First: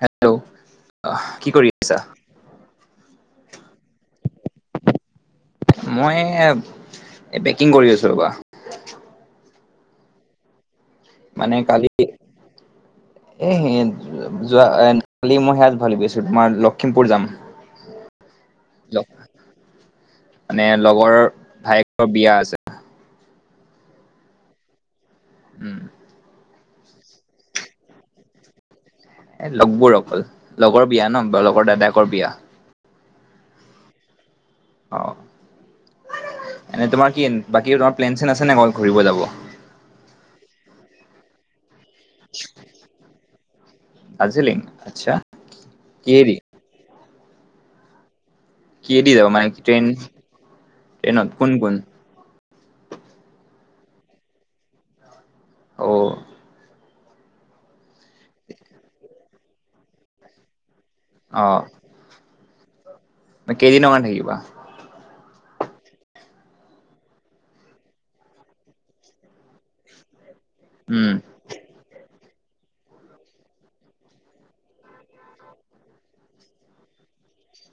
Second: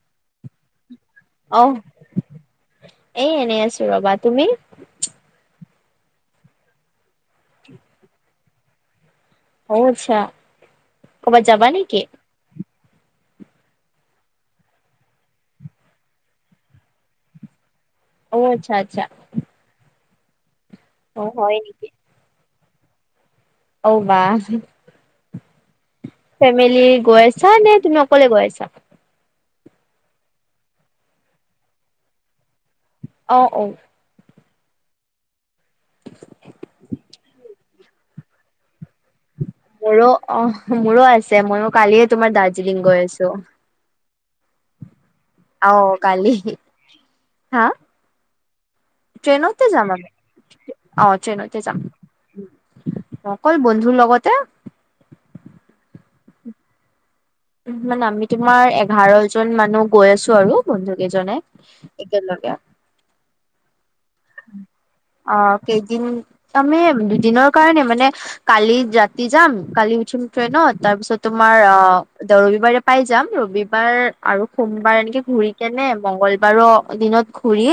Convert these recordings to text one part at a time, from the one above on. Hello, আহ কি কৰি আছা? এই এনেই আছো ৰবা, তুমি? মই এ পেকিং কৰি আছো ৰ'বা। অহ, আচছা ক'বাত মানে যাবা কালি নেকি? [inaudible] এ যোৱা কালি মই সে [unintelligible] তোমাৰ লখিমপুৰ যাম। অহ, আচ্ছা -আচ্ছা। লগ মানে লগৰ অ হয় ভায়েকৰ বিয়া আছে। অহ, বা উম ফেমিলি গৈ আছা নে তুমি অকলে গৈ আছা? এ লগবোৰ অকল লগৰ বিয়া ন' লগৰ দাদায়কৰ বিয়া। অহ - ঔ। অ এনে তোমাৰ কি বাকী তোমাৰ প্লেন চেন আছে নে ঘুৰিব যাব মোৰো অ মোৰো আছে মই ও কালিয়ে তোমাৰ দাৰ্জিলিং গৈ আছো। দাৰ্জিলিং আচ্ছা অহ কালি, কিহেদি হা কিহেদি যাবা মানে ট্ৰেইনতে ট্ৰেইন যাম আমি অ ট্ৰেইনত কোন ট্ৰেইনতে কোন? যাম। অকল বন্ধুৰ লগতে ঔ উম মানে আমি তোমাৰ এঘাৰ জন মানুহ গৈ আছো আৰু বন্ধুকেইজনে একেলগে কেইদিন ৰ কাৰণে থাকিবা অ কেইদিন আমি দুদিনৰ কাৰণে মানে কালি ৰাতি যাম কালি উঠিম। ট্ৰেইনত উম, তাৰপিছত তোমাৰ অ ৰবিবাৰে পাই যাম ৰবিবাৰ আৰু সোমবাৰ এনেকে ঘূৰি কেনে মংগলবাৰৰ দিনা ঘূৰি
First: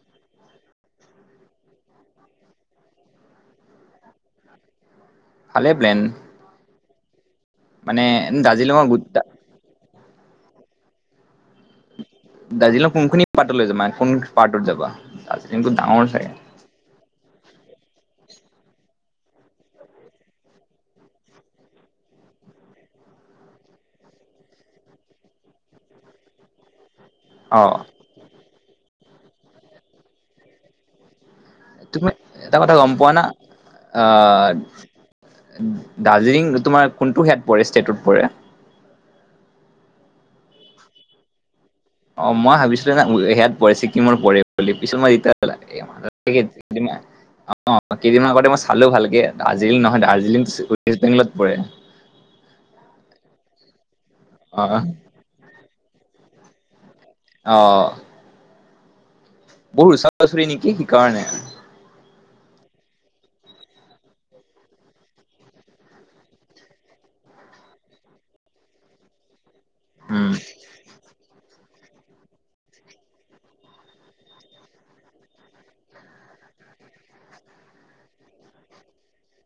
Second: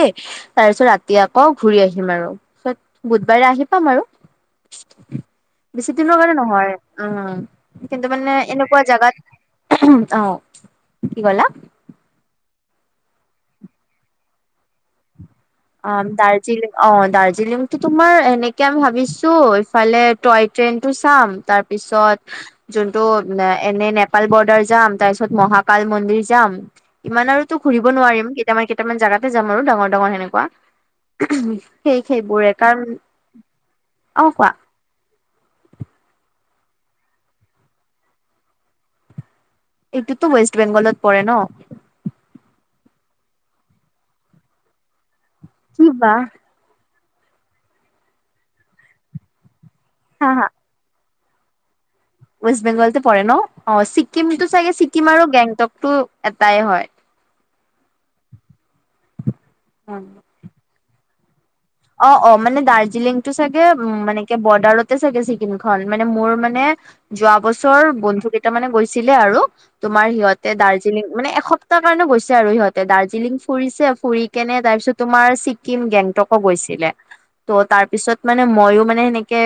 তাৰপিছত ৰাতি টি আকৌ ঘূৰি আহিম আৰু, পিছত বুধবাৰে আহি পাম আৰু ভালে বেছি প্লেন দিনৰ কাৰণে নহয় উম কিন্তু মানে এনেকুৱা দাৰ্জিলিঙৰ গো জাগাত, অ কি কলা? দাৰ্জিলিং কোনখনি পাৰ্ট লৈ যাবা কোন পাৰ্টত যাবা। দাৰ্জিলিংটো অ ডাঙৰ চাগে দাৰ্জিলিং অ দাৰ্জিলিং দাৰ্জিলিংটো তোমাৰ এনেকে আমি ভাবিছো ইফালে টয় ট্ৰেইনতটো চাম, তাৰপিছত যোনতটো এনে নেপাল বৰ্ডাৰ যাম, তাৰপিছত মহাকাল মন্দিৰ যাম। ইমান আৰু অ তো ঘূৰিব নোৱাৰিম কেইটামান কেইটামান জেগাতে যাম আৰু ডাঙৰ ডাঙৰ সেনেকুৱা। সেই তুমি সেইবোৰে এটা কথা কাৰণ গম পোৱা না, অ', আহ কোৱা দাৰ্জিলিং তোমাৰ কোনটো হয়াত পৰে ষ্টেটত পৰে এইটোুতো ৱেষ্ট বেংগলত পৰে নহ। অ মই ভাবিছিলো সেয়াত পৰে ছিক্কিমৰ পৰে বুলি পিছত মই যেতিয়া কি বা অ কেইদিনমান আগতে মই চালো ভালকে। দজিলং নহয় হা দাৰ্জিলিং হা ৱেষ্ট বেংগলত পৰে ৱেষ্ট বেংগলত পৰে ন অ ছিকিমটো অ চাগে ছিকিম আৰু গেংটক টো এটাই হয় অ বহুত হয়। ওচৰা-ওচৰি নেকি সি কাৰণে অ অ মানে দাৰ্জিলিং টো চাগে উ মানে কি বৰ্ডাৰতে চাগে ছিকিম খন মানে মোৰ মানে যোৱা বছৰ বন্ধু কেইটা মানে গৈছিলে আৰু তোমাৰ উম সিহঁতে দাৰ্জিলিং মানে এসপ্তাহ তাৰ কাৰণে গৈছে আৰু সিহঁতে দাৰ্জিলিং ফুৰিছে ফুৰি কেনে তাৰপিছত তোমাৰ ছিকিম গেংটক গৈছিলে। তো তাৰ পিছত মানে মইও মানে সেনেকে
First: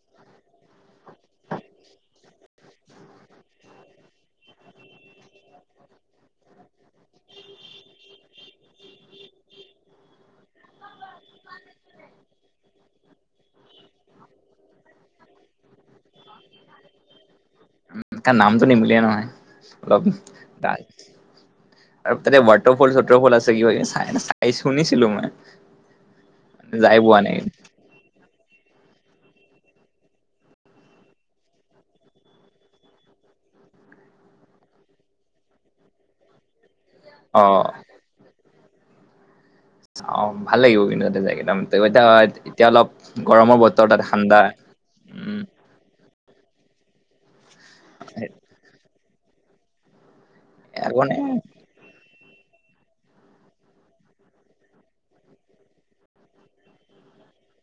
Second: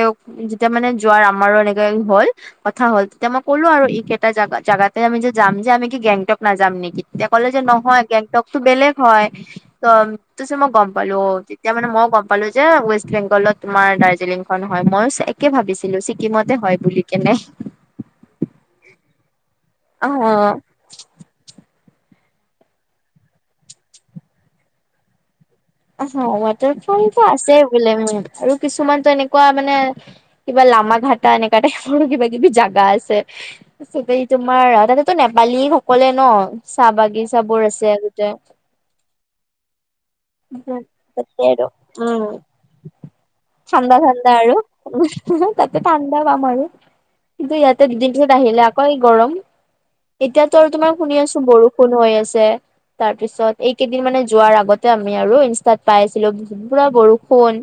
যেতিয়া মানে যোৱাৰ আমাৰো এনেকে হল কথা হ'ল তেতিয়া মই ক'লো আৰু ই কেইটা জা জেগাতে আমি যে যাম যে আমি কি গেংটক নাযাম নেকি নেকি তেতিয়া কলে যে নহয় গেংটকতো বেলেগ হয় ত ত মই গম পালো অ এতিয়া মানে মইও গম পালো যে ৱেষ্ট বেংগলত তোমাৰ দাৰ্জিলিংখন হয় মই একে ভাবিছিলো ছিকিমতে হয় বুলি কেনে ত নামটো নিমিলিয়ে নহয় অলপ অ দ আৰু তাতে ৱাটাৰফল চটৰফল আছে কি হয় চাই চাই শুনিছিলো মই আহ ৱাটাৰ যাই পোৱা ফলটো নাই আছে বোলে মোৰ আৰু কিছুমানতো এনেকুৱা মানে কিবা লামা ঘাটা এনেকুৱা টাইপৰো কিবা কিবি জাগা আছে তোমাৰ তাতেতো নেপালী সকলে ন চাহ অ বাগিচাবোৰ আছে গোতে অ ভাল লাগিব কিন্তু তাতে জাইকেনে আৰু উম এতিয়া এতিয়া অলপ গৰমৰ বতৰ তাত ঠাণ্ডা উম তাতে ঠাণ্ডা পাম আৰু কিন্তু ইয়াতে দুদিনটোত আহিলে আকৌ গৰম এতিয়াতো আৰু তোমাৰ আকৌ শুনি নে আছো বৰষুণো হৈ আছে তাৰ পিছত এইকেইদিন মানে যোৱাৰ আগত আমি আৰু ইনষ্টাত পাই আছিলো পুৰা বৰষুণ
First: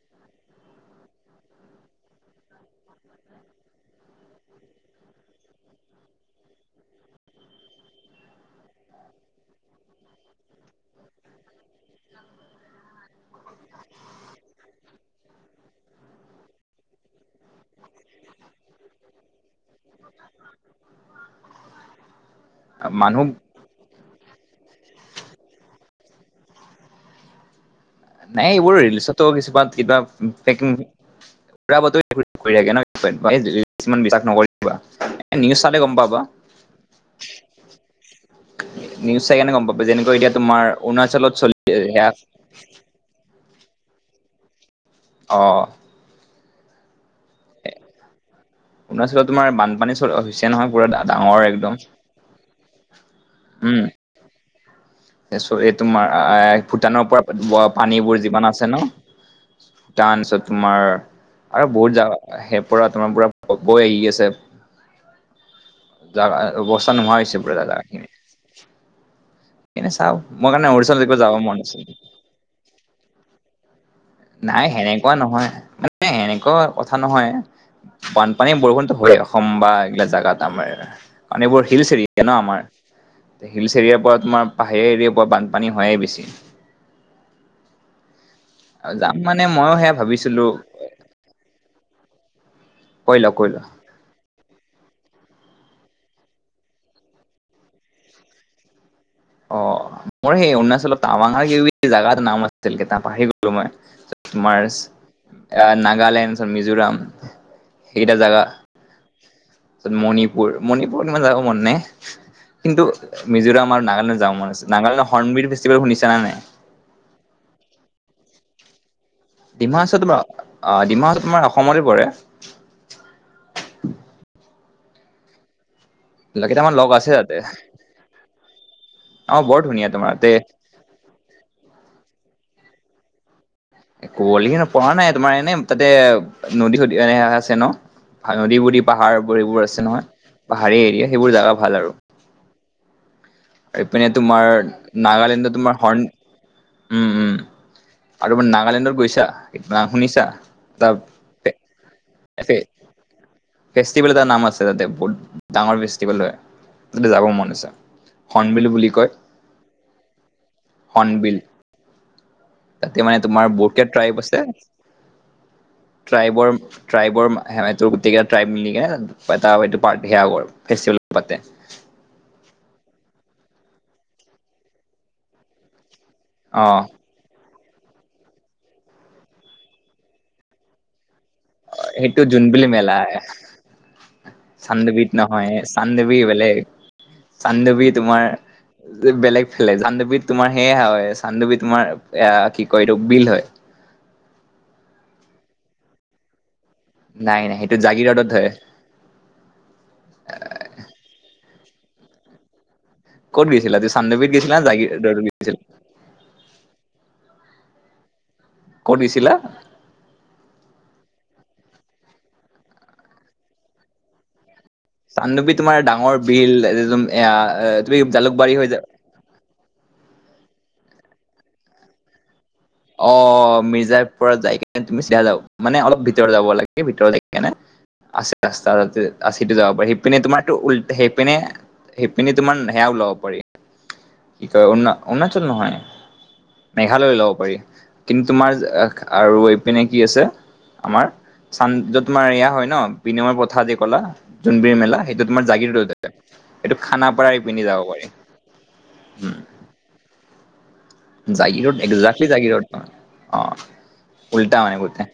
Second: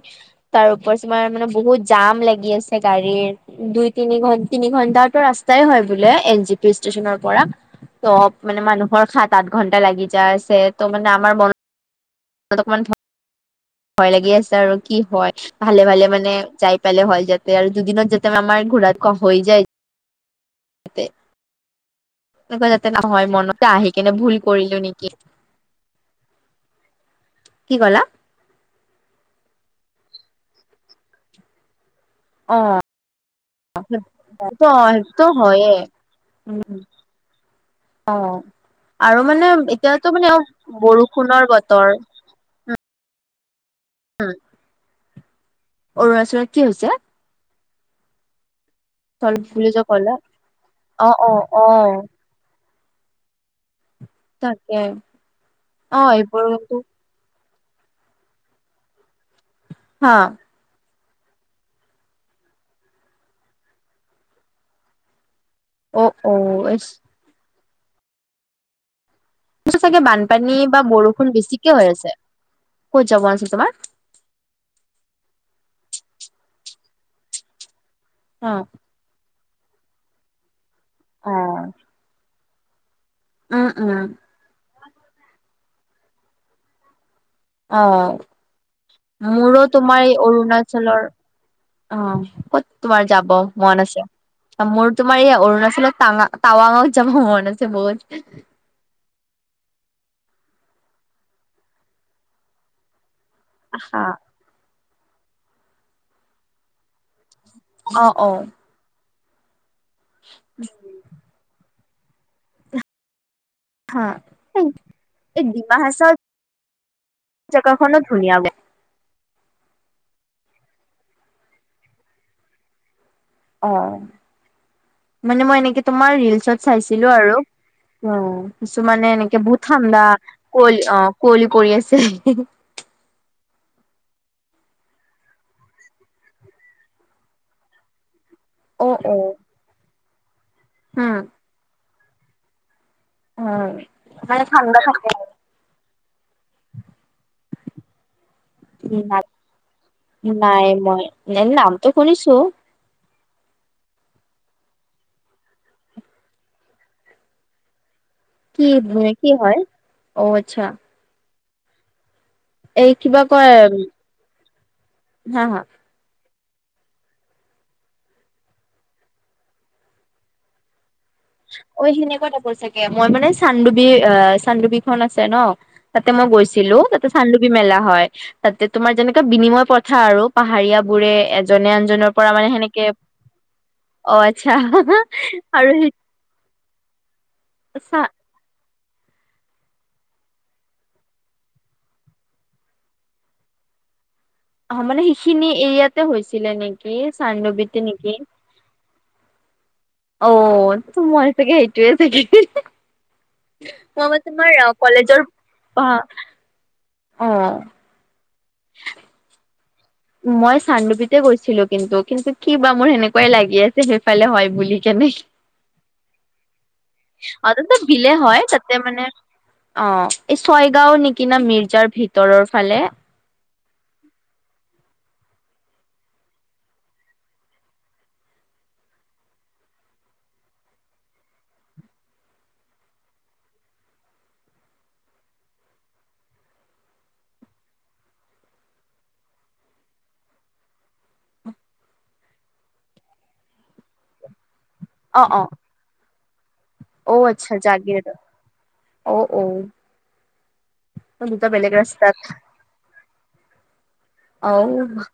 তাৰ ওপৰত তোমাৰ মানে বহুত জাম ভিৰ লাগি আছে গাড়ীৰ দুই তিনিঘণ্টা টো ৰাস্তাই হয় বোলে এনে জি পি ষ্টেচনৰ পৰা পৰা। তো মানে মানুহৰ সাত-আঠ ঘন্টা লাগি যাই আছে, তো মানে আমাৰ মন তাত অকমান ভয় লাগি আছে আৰু কি হয়, ভালে - ভালে মানে যাই পালে হ'ল যাতে, আৰু দুদিনত যাতে আমাৰ আৰ ঘুৰাটো কম হৈ যায়। অ এতে। এনেকুৱা যাতে মানুহ নহয়, মনতে আহি কেনে ভুল কৰিলো নেকি? কি ক'লা? নাই, এইবোৰ ৰিলিচতো কিছুমান কিবা বেকিং- উৰাবাতৰি এইবোৰ ঘূৰি অ'। থাকে ন' [unintelligible] কিছুমান বিশাস সেইটো নকৰিবা। অ সেইটো নিউজ হয়ে চালে গম পাবা। উম - উম। [unintelligible] অ'। আৰু নিউজ মানে চাইকেনে গম পাবা, এতিয়াতো যেনেকৈ মানে এতিয়া তোমাৰ অৰুণাচলত বৰষুণৰ চলি বতৰ সেয়া উম, অ অৰুণাচলত কি হৈছে? অৰুণাচলত চল তোমাৰ বুলি যে বানপানী চল- ক'লা হৈছে নহয়, পুৰা ডা- অ অ ডাঙৰ অ একদম। উম। তাকে এ ছো এই তোমাৰ এইবোৰ অ'- কিন্তু ভূটানৰ পৰা বোৱা পানীবোৰ যিমান আছে ন' হা টান আছে তোমাৰ আৰু বহুত যা- সেইপৰা তোমাৰ পুৰা বৈ আহি আছে। অ অ জাগা- অৱস্থা নোহোৱা হৈছে পুৰা জাগাখিনি। পিছে এনে চাগে চাও মই বানপানী কাৰণে বা অৰুণাচল বৰষুণ যাব মন বেছিকে আছিল হৈ আছে। ক'ত যাব আছিল তোমাৰ? নাই, সেনেকুৱা নহয়। মানে সেনেকুৱা কথা নহয়। বানপানী অ বৰষুণতো হয়ে অসম বা এইগিলা জেগাত আমাৰ। অ মানে এইবোৰ হিলছ এৰিয়া ন' আমাৰ। তে উম হিলছ উম এৰিয়াৰ পৰা তোমাৰ পাহাৰীয়া এৰিয়াৰ পৰা বানপানী হয়ে বেছি। যাম অ'। মানে মোৰো ময়ো সেয়া তোমাৰ এই ভাবিছিলো অৰুণাচলৰ অ' ক'ত তোমাৰ কৈ লোৱা যাব কৈ লোৱা মন আছে? মোৰ তোমাৰ এই অৰু ণাচলত টাঙা- টাৱাঙত যাব মন আছে বহুত। অ' মোৰ সেই অৰুণাচলত টাৱাঙ [unintelligible] জাগাৰ নাম আছিল কেটা, পা তোমাৰ আহা তোমাৰছ এ নাগালেণ্ডছ মিজোৰাম অ সেইকেটা অ জাগা তাৰছত মণিপুৰ। মণিপুৰ ইমান যাব মন নে। কিন্তু মিজোৰাম আৰু হা নাগালেণ্ড যাৱ মন আছে। নাগালেণ্ডৰ এই হৰ্নবিলৰ ডিমা ফেষ্টিভেল শুনিছা হাচাও নে নাই? জেগাখনো ধুনীয়া বোলে ডিমা হাচ- তোমাৰ- অ'- ডিমা হাচা তোমাৰ অসমতে পৰে। অ'। মানে মই এনেকে তোমাৰ ৰিলছত কেইটামান লগ আছে চাইছিলোঁ আৰু। তাতে অ' কিছুমানে অ এনেকে বৰ বহুত ধুনীয়া ঠাণ্ডা, তোমাৰ তাতে কুঁৱলী অ' কুঁৱলী কৰি আছে। এ কুঁৱলী হে পৰা নাই তোমাৰ, এনে তাতে নদী-সদি এনে আছে ন' ভা- নদী-বুদী অ অ পাহাৰবোৰ এইবোৰ আছে নহয়, পাহাৰী এৰিয়া, উম সেইবোৰ জাগা ভাল আৰু। উম এইপিনে মানে তোমাৰ ঠাণ্ডা থাকে নাগালেণ্ডৰ তোমাৰ হৰ্ণ- উম - উম। আৰু মানে নাগালেণ্ডত গৈছা? না শুনিছা? নাই তা মই তে নামটো শুনিছো [unintelligible] ফেষ্টিভেল এটা নাম আছে তাতে, বহুত ডাঙৰ ফেষ্টিভেল হয়। তাতে যাব মন আছে। হৰ্নবিল কি বুলি কয়। কি হয় অ আচ্ছা হৰ্নবিল। এই তাতে মানে কিবা তোমাৰ কয় বহুতকে ট্ৰাইব আছে। হা হা ট্ৰাইবৰ- ট্ৰাইবৰ সেয়াটো গোটেইকেটা ট্ৰাইব মিলিকেনে এটা এইটো পাৰ্টি সেয়া আক' ফেষ্টিভেল পাতে অ' এখিনিয়ে [unintelligible] চাগে, মই মানে চানডুবি- অ' চানডুবিখন আছে ন' তাতে মই অ গৈছিলোঁ। তাতে চান্ যি মেলা হয়, তাতে তোমাৰ যেনেকুৱা বিনিময় প্ৰথা আৰু, পাহাৰীয়াবোৰে এজনে আনজনৰ সেইটো পৰা মানে জোনবিল মেলা সেনেকে- অ' আচ্ছা, আৰু বি বেলেগ। চানডুবি চা তোমাৰ বেলেগ ফেলে চানডোবি তোমাৰ সেয়া হয় চানডোবি তোমাৰ এ কি কয় এইটো বিল হয়। উ অ মানে সেইখিনি এৰিয়াতে হৈছিলে নেকি নাই নাই সেইটো চানডোবিতে নেকি জাগিৰদত হয়। অঔ তোমই। চাগে সেইটোৱে যে ক'ত গৈছিলা তুমি মই মানে চান্দৱীত গৈছিলা তোমাৰ নে অ জাগিৰদত কলেজৰ গৈছিলা পঢ়া অ। কত দিছিলা মই চানডোবিতে গৈছিলো কিন্তু কিন্তু কি বা মোৰ সেনেকুৱাই লাগি আছে সেইফালে হয় বুলি। কেনে চান্দৱী তোমাৰ ডাঙৰ বিল অতত তুমি বিলে হয় জালুকবাৰী হৈ তাতে যা মানে অ এই ছয়গাঁও নেকি না মিৰ্জাৰ ভিতৰৰ ফালে অ মিৰ্জা পুৰত যায় কি তুমি চিয়া যাও মানে অলপ ভিতৰত যাব লাগে ভিতৰত [unintelligible] আছে ৰাস্তা আছেটো যাব পাৰি সেইপিনে তোমাৰটো উল সেইপিনে। হেপিনে তোমাৰ সেয়াওলাব পাৰি কি কয় অৰুণা অৰুণাচল নহয়। মেঘালয় লব পাৰি কিন্তু তোমাৰ আৰু এইপিনে কি আছে আমাৰ চান তোমাৰ এয়া হয় ন বিনিময় পথাদি কলা। যোন বিল মেলাই এইটো তোমাৰ জাগিৰোদতে অঔ আচ্ছা জগিৰোদত ঔ ঔ জাগিৰোদ এদজাক্লি জাগিৰোড অ উলটা মনে উটা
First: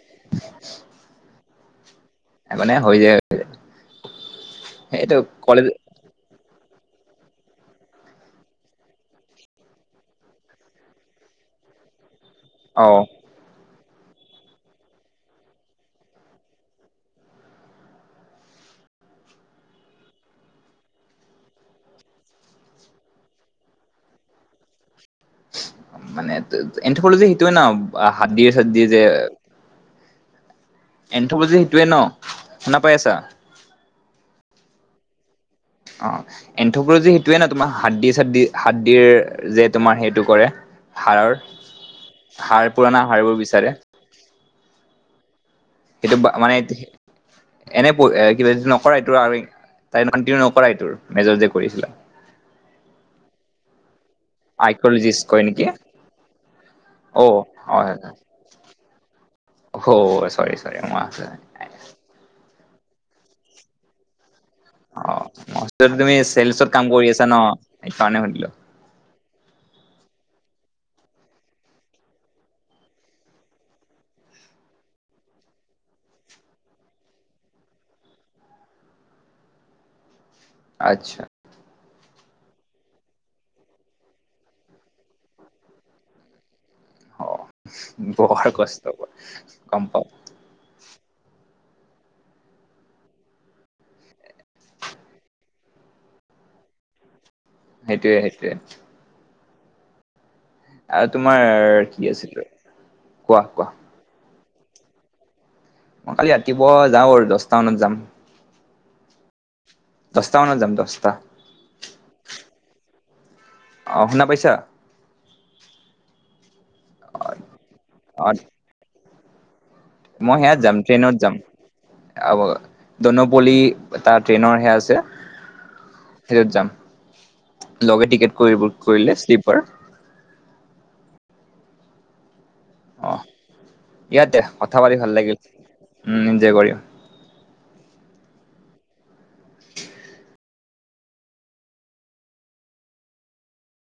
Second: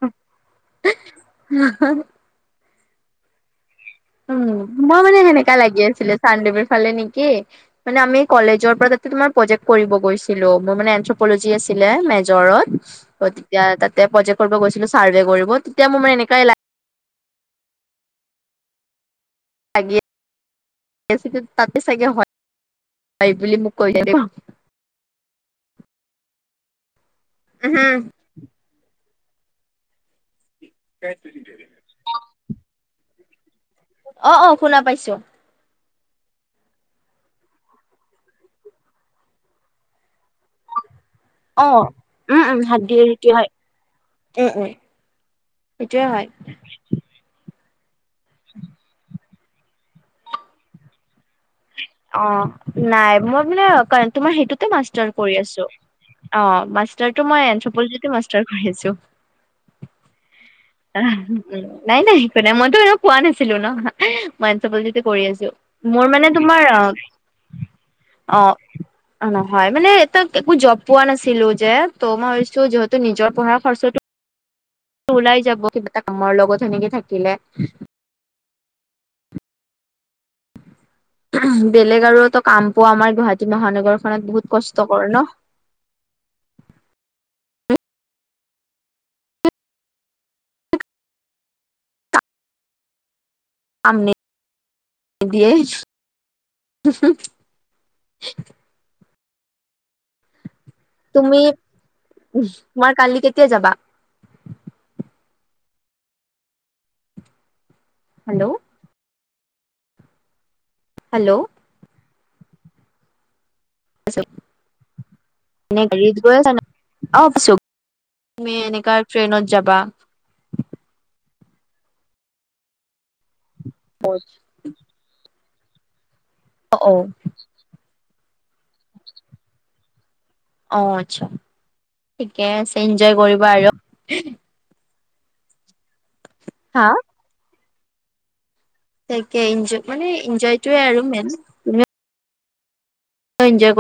উ মানে হৈ যায়। উম মই সেইটো মানে সেনেকা কলেজ লাগি আছিলে চানডুমিৰ ফালে নেকি কি মানে আমি কলেজৰ পৰা তাতে তোমাৰ প্ৰজেক্ট কৰিব গৈছিলো মোৰ মানে এন্থ্ৰপলজি আছিলে জ্বৰত অ তেতিয়া তাত। তেতিয়া প্ৰজেক্ট কৰিব গৈছিলো ছাৰ্ভে কৰিব তেতিয়া মোৰ মান এনেকুৱাই লাগ লাগে তাতে চাগে হয় হয় বুলি মোক কৈলে। মানে এনথপলজি সেইটোৱে ন উম হাত দিয়ে চাত দিয়ে যে এন্থপজি সেইটোৱে ন শুনা পাই আছা অ অ শুনা পাইছো। অ এন্থপলজি সেইটোৱে ন তোমাৰ হাত দি চ হাতদিৰ যে তোমাৰ সেইটো কৰে। হাড়ৰ অ হাৰ পুৰণা হাড়বোৰ বিচাৰে উ উ সেইটো বা মানে এনে এ কিবা যটো নকৰাটো আৰু তাই [unintelligible] নকৰাই তোৰ মেজৰ কৰিছিলা অ নাই মই মানে তোমাৰ সেইটোতে মাষ্টাৰ আৰ্কিঅলজিষ্ট কৰি কয় আছো। নেকি অ মাষ্টাৰটো অ মই হয় এনথপলিজিটো মাষ্টাৰ কৰি আছো। অ চৰি চৰি উ মই নাই নাই একো নাই মই পোৱা নাছিলো ন। এনথপলিজিতে অ কৰি আছো। মইত মোৰ তুমি মানে তোমাৰ তোমাৰ চেলচত কাম কৰি আছা ন সেইকাৰণে সুধিলো অ নহয়। মানে তাত একো জ্বব পোৱা নাছিলো যে ত' মই ভাবিছো যিহেতু নিজৰ পঢ়া খৰচটো ওলাই যাব কিবা এটা কামৰ লগত সেনেকে থাকিলে আচ্ছা বেলেগ আৰুত কাম পোৱা আমাৰ গুৱাহাটী মহানগৰ খত বহুত কষ্টকৰ ন অ বৰ কষ্ট গম পাওঁ কাম নিদিয়ে সেইটোৱে সেইটোৱে তোমাৰ তুমি কি আছিলো তোমাৰ কালি কোৱা কেতিয়া কোৱা যাবা? ম কালি ৰাতিপুৱা যাওঁ আৰু দহটা মানত যাম। হেল্লো' দহটা মানত যাম দহটা। হেল্ল' অঁ শুনা পাইছা? এনে ঘ গৈ অছ অ ম এনেকা [unintelligible] মই সেয়াত যাম ট্ৰেইনত যাম [unintelligible] দনপলি অ তাৰ ট্ৰেইনৰহে আছে। সেইটোত যাম। অ লগে টিকেট কৰিব কৰিলে শ্লিপাৰ। অ আচ্ছা ঠিকে আছে এনজয় অ কৰিবা আৰু। ইয়াতে কথা পাতি ভাল লাগিল উ ইনজয় কৰিম। হা তাকে এনজয় মানে এনজয়টোৱে আৰু মেইন। এনজয়